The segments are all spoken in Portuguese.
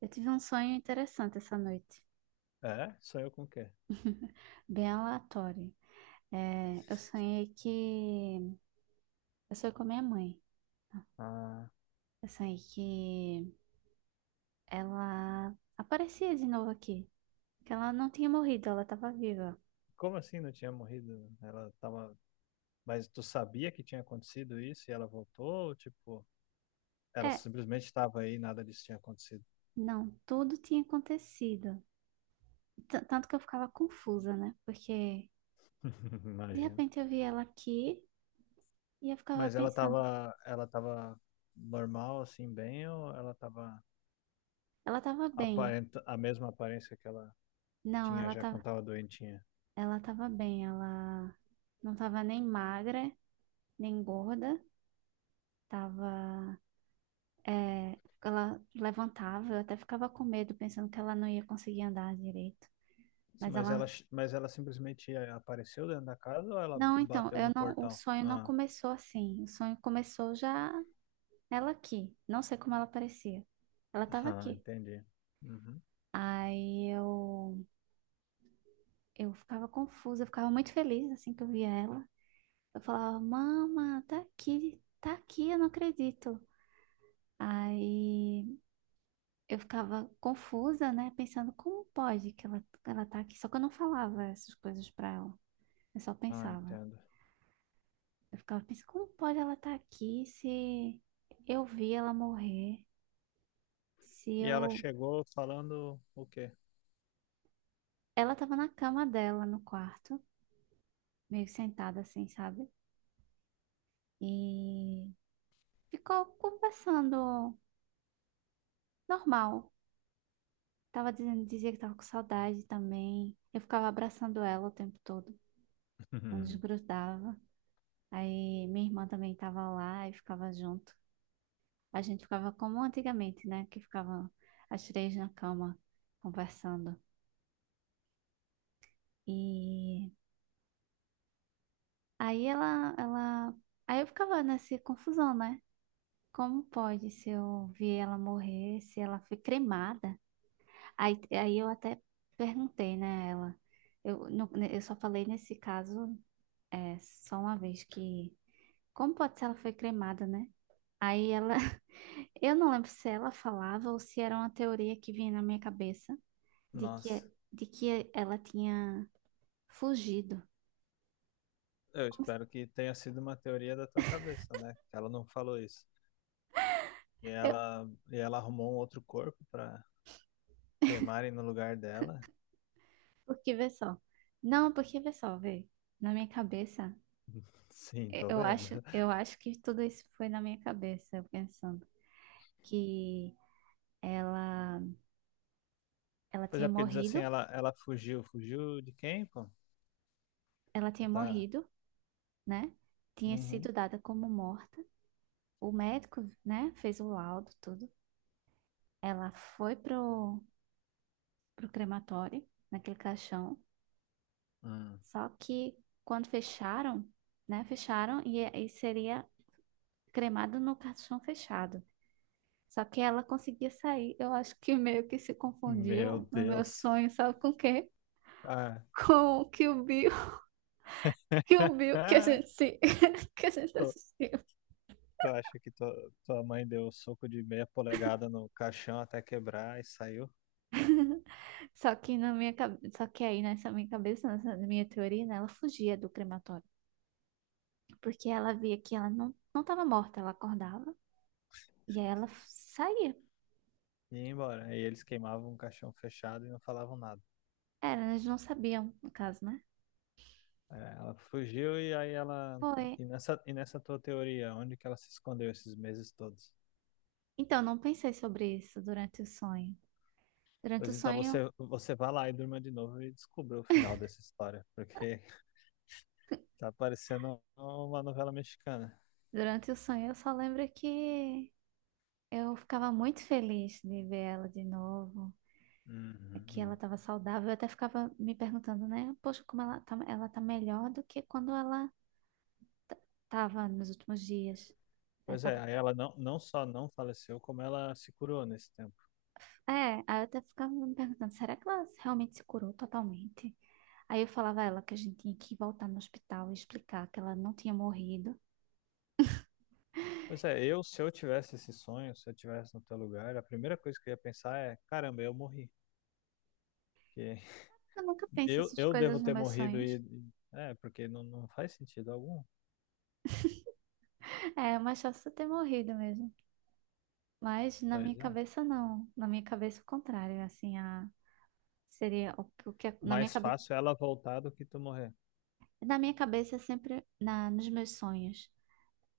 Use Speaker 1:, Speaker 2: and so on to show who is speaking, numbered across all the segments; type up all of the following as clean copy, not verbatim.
Speaker 1: Eu tive um sonho interessante essa noite,
Speaker 2: É? Sonhou com o quê?
Speaker 1: bem aleatório. Eu sonhei que. Eu sonhei com a minha mãe.
Speaker 2: Ah.
Speaker 1: Eu sonhei que ela aparecia de novo aqui. Que ela não tinha morrido, ela estava viva.
Speaker 2: Como assim não tinha morrido? Ela tava. Mas tu sabia que tinha acontecido isso e ela voltou? Ou, tipo, ela
Speaker 1: É,
Speaker 2: simplesmente estava aí e nada disso tinha acontecido.
Speaker 1: não, tudo tinha acontecido. Tanto que eu ficava confusa, né? Porque de
Speaker 2: Imagina.
Speaker 1: repente eu vi ela aqui e eu ficava
Speaker 2: Mas ela
Speaker 1: pensando,
Speaker 2: tava. Ela tava normal, assim, bem, ou ela tava
Speaker 1: ela estava bem.
Speaker 2: aparenta... a mesma aparência que ela
Speaker 1: Não,
Speaker 2: tinha
Speaker 1: ela
Speaker 2: já quando
Speaker 1: tá,
Speaker 2: tava doentinha?
Speaker 1: ela estava bem, ela não estava nem magra, nem gorda. Tava, é, ela levantava, eu até ficava com medo, pensando que ela não ia conseguir andar direito. Mas ela,
Speaker 2: Mas ela simplesmente apareceu dentro da casa ou ela
Speaker 1: não, então,
Speaker 2: bateu
Speaker 1: eu
Speaker 2: no
Speaker 1: não, o
Speaker 2: portão?
Speaker 1: sonho não
Speaker 2: Ah.
Speaker 1: começou assim. O sonho começou já ela aqui. Não sei como ela parecia. Ela estava
Speaker 2: Ah,
Speaker 1: aqui.
Speaker 2: entendi. Uhum.
Speaker 1: Aí eu, eu ficava confusa, eu ficava muito feliz assim que eu via ela. Eu falava, mama, tá aqui, eu não acredito. Aí eu ficava confusa, né? Pensando como pode que ela tá aqui. Só que eu não falava essas coisas pra ela. Eu só
Speaker 2: Ah,
Speaker 1: pensava.
Speaker 2: entendo.
Speaker 1: Eu ficava pensando, como pode ela estar aqui se eu vi ela morrer? Se
Speaker 2: E ela
Speaker 1: eu.
Speaker 2: chegou falando o quê?
Speaker 1: Ela tava na cama dela, no quarto, meio sentada assim, sabe? E ficou conversando normal. Tava dizendo, dizia que tava com saudade também. Eu ficava abraçando ela o tempo todo. Não desgrudava. Aí minha irmã também tava lá e ficava junto. A gente ficava como antigamente, né? Que ficavam as três na cama conversando. E aí aí eu ficava nessa confusão, né? Como pode se eu vi ela morrer, se ela foi cremada? Aí eu até perguntei, né, a ela. Eu, não- né, eu só falei nesse caso é, só uma vez que como pode ser ela foi cremada, né? Aí ela, eu não lembro se ela falava ou se era uma teoria que vinha na minha cabeça
Speaker 2: Nossa,
Speaker 1: de que ela tinha fugido.
Speaker 2: eu
Speaker 1: Como se-
Speaker 2: espero que tenha sido uma teoria da tua cabeça, né? Que ela não falou isso.
Speaker 1: Eu,
Speaker 2: E ela arrumou um outro corpo pra cremarem no lugar dela.
Speaker 1: porque vê só. Não, porque vê só, vê. Na minha cabeça,
Speaker 2: Sim,
Speaker 1: eu
Speaker 2: tô
Speaker 1: eu
Speaker 2: vendo.
Speaker 1: acho, eu acho que tudo isso foi na minha cabeça, eu pensando que ela, ela
Speaker 2: Pois é,
Speaker 1: tinha
Speaker 2: porque diz assim,
Speaker 1: morrido,
Speaker 2: ela fugiu. Fugiu de quem, pô?
Speaker 1: ela tinha
Speaker 2: Ela tá.
Speaker 1: morrido, né? Tinha
Speaker 2: Uhum.
Speaker 1: sido dada como morta. O médico, né, fez o laudo, tudo. Ela foi pro crematório, naquele caixão.
Speaker 2: Hum.
Speaker 1: Só que quando fecharam, né? Fecharam e seria cremada no caixão fechado. Só que ela conseguia sair. Eu acho que meio que se
Speaker 2: Meu
Speaker 1: confundiu no meu
Speaker 2: Deus.
Speaker 1: sonho, sabe com o quê?
Speaker 2: Ah.
Speaker 1: Com o Kill Bill, Kill Bill que a gente se, que a gente
Speaker 2: Tu,
Speaker 1: assistiu.
Speaker 2: tu acha que tua, tua mãe deu um soco de meia polegada no caixão até quebrar e saiu?
Speaker 1: Só que na minha cabeça, só que aí nessa minha cabeça, nessa minha teoria, né, ela fugia do crematório, porque ela via que ela não estava morta, ela acordava e aí ela saía.
Speaker 2: E ia embora. Aí eles queimavam um caixão fechado e não falavam nada.
Speaker 1: Era, eles não sabiam, no caso, né?
Speaker 2: É, ela fugiu e aí ela.
Speaker 1: Foi.
Speaker 2: E nessa tua teoria, onde que ela se escondeu esses meses todos?
Speaker 1: Então, não pensei sobre isso durante o sonho. Durante o
Speaker 2: Pois então
Speaker 1: sonho,
Speaker 2: você, você vá lá e durma de novo e descubra o final dessa história, porque tá parecendo uma novela mexicana.
Speaker 1: Durante o sonho, eu só lembro que eu ficava muito feliz de ver ela de novo, é que ela
Speaker 2: Uhum.
Speaker 1: estava saudável. Eu até ficava me perguntando, né? Poxa, como ela tá melhor do que quando ela t- tava nos últimos dias. Ela
Speaker 2: Pois é,
Speaker 1: tava...
Speaker 2: aí ela não, não só não faleceu, como ela se curou nesse tempo.
Speaker 1: É, aí eu até ficava me perguntando, será que ela realmente se curou totalmente? Aí eu falava a ela que a gente tinha que voltar no hospital e explicar que ela não tinha morrido.
Speaker 2: Pois é, eu, se eu tivesse esse sonho, se eu tivesse no teu lugar, a primeira coisa que eu ia pensar é: caramba, eu morri. Porque
Speaker 1: Eu nunca penso
Speaker 2: Eu,
Speaker 1: essas
Speaker 2: eu
Speaker 1: coisas
Speaker 2: devo
Speaker 1: nos
Speaker 2: ter
Speaker 1: meus
Speaker 2: morrido
Speaker 1: sonhos.
Speaker 2: e. É, porque não, não faz sentido algum.
Speaker 1: É, mas só se eu ter morrido mesmo. Mas na
Speaker 2: Pois
Speaker 1: minha
Speaker 2: é.
Speaker 1: cabeça não. Na minha cabeça o contrário, assim, a seria o que é,
Speaker 2: Mais fácil ela voltar do que tu morrer.
Speaker 1: na minha cabeça é sempre na nos meus sonhos,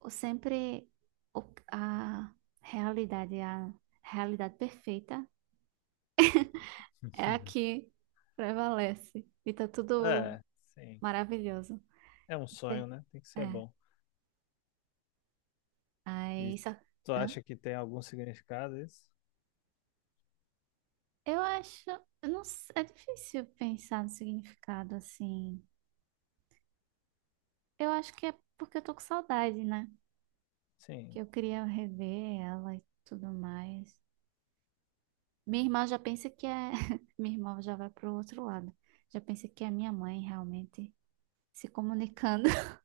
Speaker 1: o sempre o- a a realidade perfeita é a que prevalece e tá tudo
Speaker 2: É, sim.
Speaker 1: maravilhoso.
Speaker 2: É um
Speaker 1: É.
Speaker 2: sonho, né? Tem que ser
Speaker 1: É.
Speaker 2: bom.
Speaker 1: Aí
Speaker 2: E
Speaker 1: só,
Speaker 2: tu
Speaker 1: hã?
Speaker 2: acha que tem algum significado isso?
Speaker 1: Eu acho, eu não, é difícil pensar no significado assim. Eu acho que é porque eu tô com saudade, né? Que
Speaker 2: Sim.
Speaker 1: eu queria rever ela e tudo mais. Minha irmã já pensa que é. Minha irmã já vai pro outro lado. Já pensa que é minha mãe realmente se comunicando.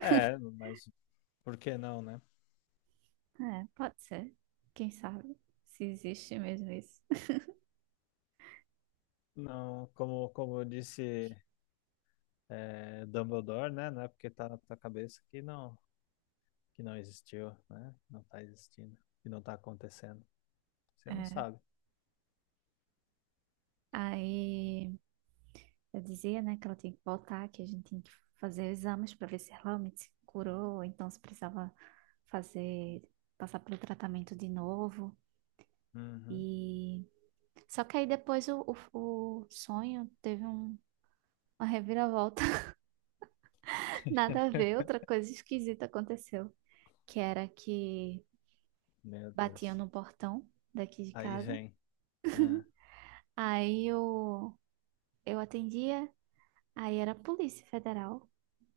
Speaker 2: É, mas por que não, né?
Speaker 1: É, pode ser. Quem sabe se existe mesmo isso.
Speaker 2: Não, como, como eu disse é, Dumbledore, né? Não é porque tá na tua cabeça que não existiu, né? Não tá existindo, que não tá acontecendo. Você não
Speaker 1: É.
Speaker 2: sabe.
Speaker 1: Aí eu dizia, né, que ela tinha que voltar, que a gente tinha que fazer exames para ver se realmente se curou, ou então se precisava fazer, passar pelo tratamento de novo.
Speaker 2: Uhum.
Speaker 1: E só que aí depois o sonho teve um uma reviravolta, nada a ver, outra coisa esquisita aconteceu, que era que
Speaker 2: Meu
Speaker 1: batiam
Speaker 2: Deus.
Speaker 1: no portão daqui de
Speaker 2: Aí
Speaker 1: casa.
Speaker 2: vem. Ah,
Speaker 1: Aí eu, eu atendia, aí era a Polícia Federal,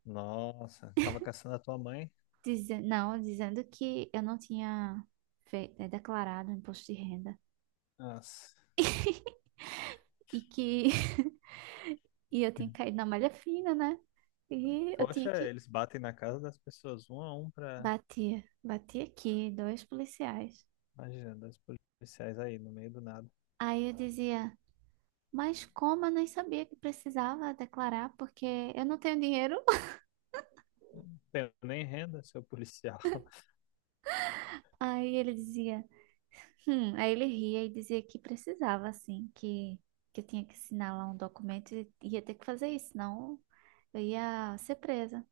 Speaker 2: nossa, tava caçando a tua mãe?
Speaker 1: não, dizendo que eu não tinha declarado imposto de renda
Speaker 2: Nossa.
Speaker 1: e que e eu tinha caído na malha fina, né? E eu tinha
Speaker 2: Poxa,
Speaker 1: que
Speaker 2: eles batem na casa das pessoas um a um pra.
Speaker 1: batia, batia aqui, dois policiais.
Speaker 2: Imagina, dois policiais aí no meio do nada.
Speaker 1: Aí eu dizia mas como eu nem sabia que precisava declarar, porque eu não tenho dinheiro.
Speaker 2: Tenho nem renda, seu policial.
Speaker 1: Aí ele dizia, aí ele ria e dizia que precisava, assim, que eu tinha que assinar lá um documento e ia ter que fazer isso, senão eu ia ser presa.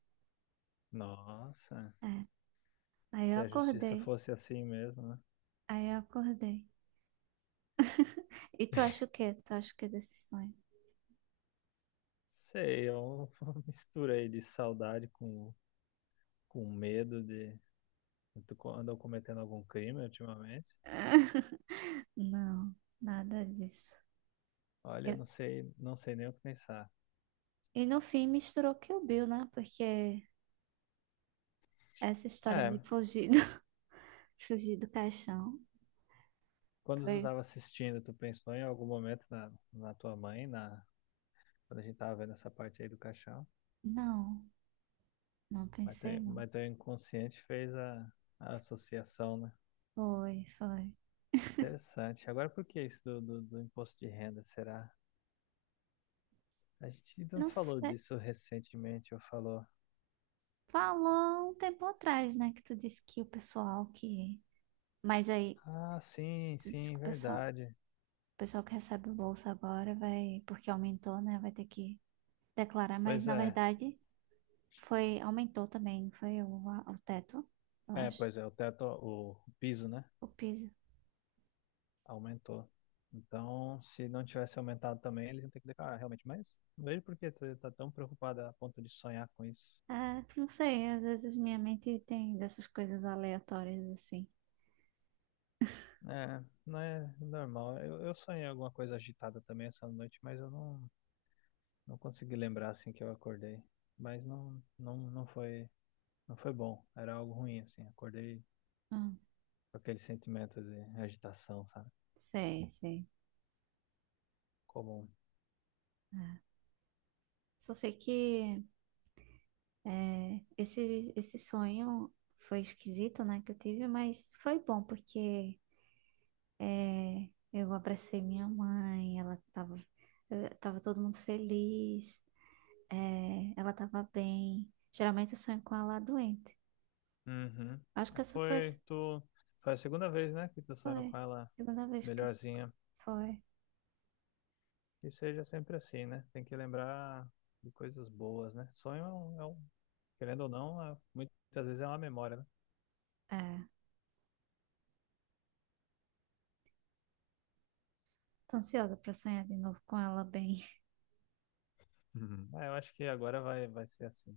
Speaker 2: Nossa,
Speaker 1: É. Aí eu
Speaker 2: se a justiça
Speaker 1: acordei,
Speaker 2: fosse assim mesmo, né?
Speaker 1: aí eu acordei. E tu acha o quê? Tu acha o quê desse sonho?
Speaker 2: Sei, é um, uma mistura aí de saudade com medo de. Andou cometendo algum crime ultimamente?
Speaker 1: Não, nada disso.
Speaker 2: Olha, eu
Speaker 1: Eu-
Speaker 2: não sei, não sei nem o que pensar.
Speaker 1: E no fim misturou Kill Bill, né? Porque essa história
Speaker 2: É,
Speaker 1: de fugir do caixão
Speaker 2: quando tu
Speaker 1: foi.
Speaker 2: estava assistindo, tu pensou em algum momento na, na tua mãe, na, quando a gente estava vendo essa parte aí do caixão.
Speaker 1: Não, não pensei não.
Speaker 2: Mas teu inconsciente fez a associação, né?
Speaker 1: Foi, foi.
Speaker 2: Interessante. Agora, por que isso do, do imposto de renda, será? A gente não
Speaker 1: Não
Speaker 2: falou
Speaker 1: sei.
Speaker 2: disso recentemente, ou falou?
Speaker 1: Falou um tempo atrás, né? Que tu disse que o pessoal que. Mas aí,
Speaker 2: Ah, sim,
Speaker 1: tu disse que
Speaker 2: sim, verdade.
Speaker 1: o pessoal que recebe o bolsa agora vai. Porque aumentou, né? Vai ter que declarar. Mas
Speaker 2: Pois
Speaker 1: na
Speaker 2: é.
Speaker 1: verdade, foi. Aumentou também, não foi o teto, eu
Speaker 2: É,
Speaker 1: acho.
Speaker 2: pois é, o teto, o piso, né?
Speaker 1: O piso.
Speaker 2: Aumentou. Então, se não tivesse aumentado também, eles iam ter que declarar, realmente. Mas não vejo por que tu tá tão preocupado a ponto de sonhar com isso.
Speaker 1: Ah, não sei. Às vezes minha mente tem dessas coisas aleatórias assim.
Speaker 2: É, não é normal. Eu sonhei alguma coisa agitada também essa noite, mas eu não, não consegui lembrar assim que eu acordei. Mas não, não, não foi, não foi bom. Era algo ruim assim. Acordei
Speaker 1: Hum,
Speaker 2: com aquele sentimento de agitação, sabe?
Speaker 1: sei, sei.
Speaker 2: Comum.
Speaker 1: É. Só sei que. É, esse sonho foi esquisito, né, que eu tive, mas foi bom, porque é, eu abracei minha mãe, ela tava, tava todo mundo feliz, é, ela tava bem. Geralmente eu sonho com ela doente.
Speaker 2: Uhum.
Speaker 1: Acho que essa foi,
Speaker 2: Foi tu, foi a segunda vez, né, que tu sonhou
Speaker 1: foi
Speaker 2: com ela
Speaker 1: a segunda vez que eu,
Speaker 2: melhorzinha.
Speaker 1: foi.
Speaker 2: Que seja sempre assim, né? Tem que lembrar de coisas boas, né? Sonho é um- querendo ou não, é- muitas vezes é uma memória, né?
Speaker 1: É, tô ansiosa pra sonhar de novo com ela bem.
Speaker 2: Uhum. Ah, eu acho que agora vai, vai ser assim.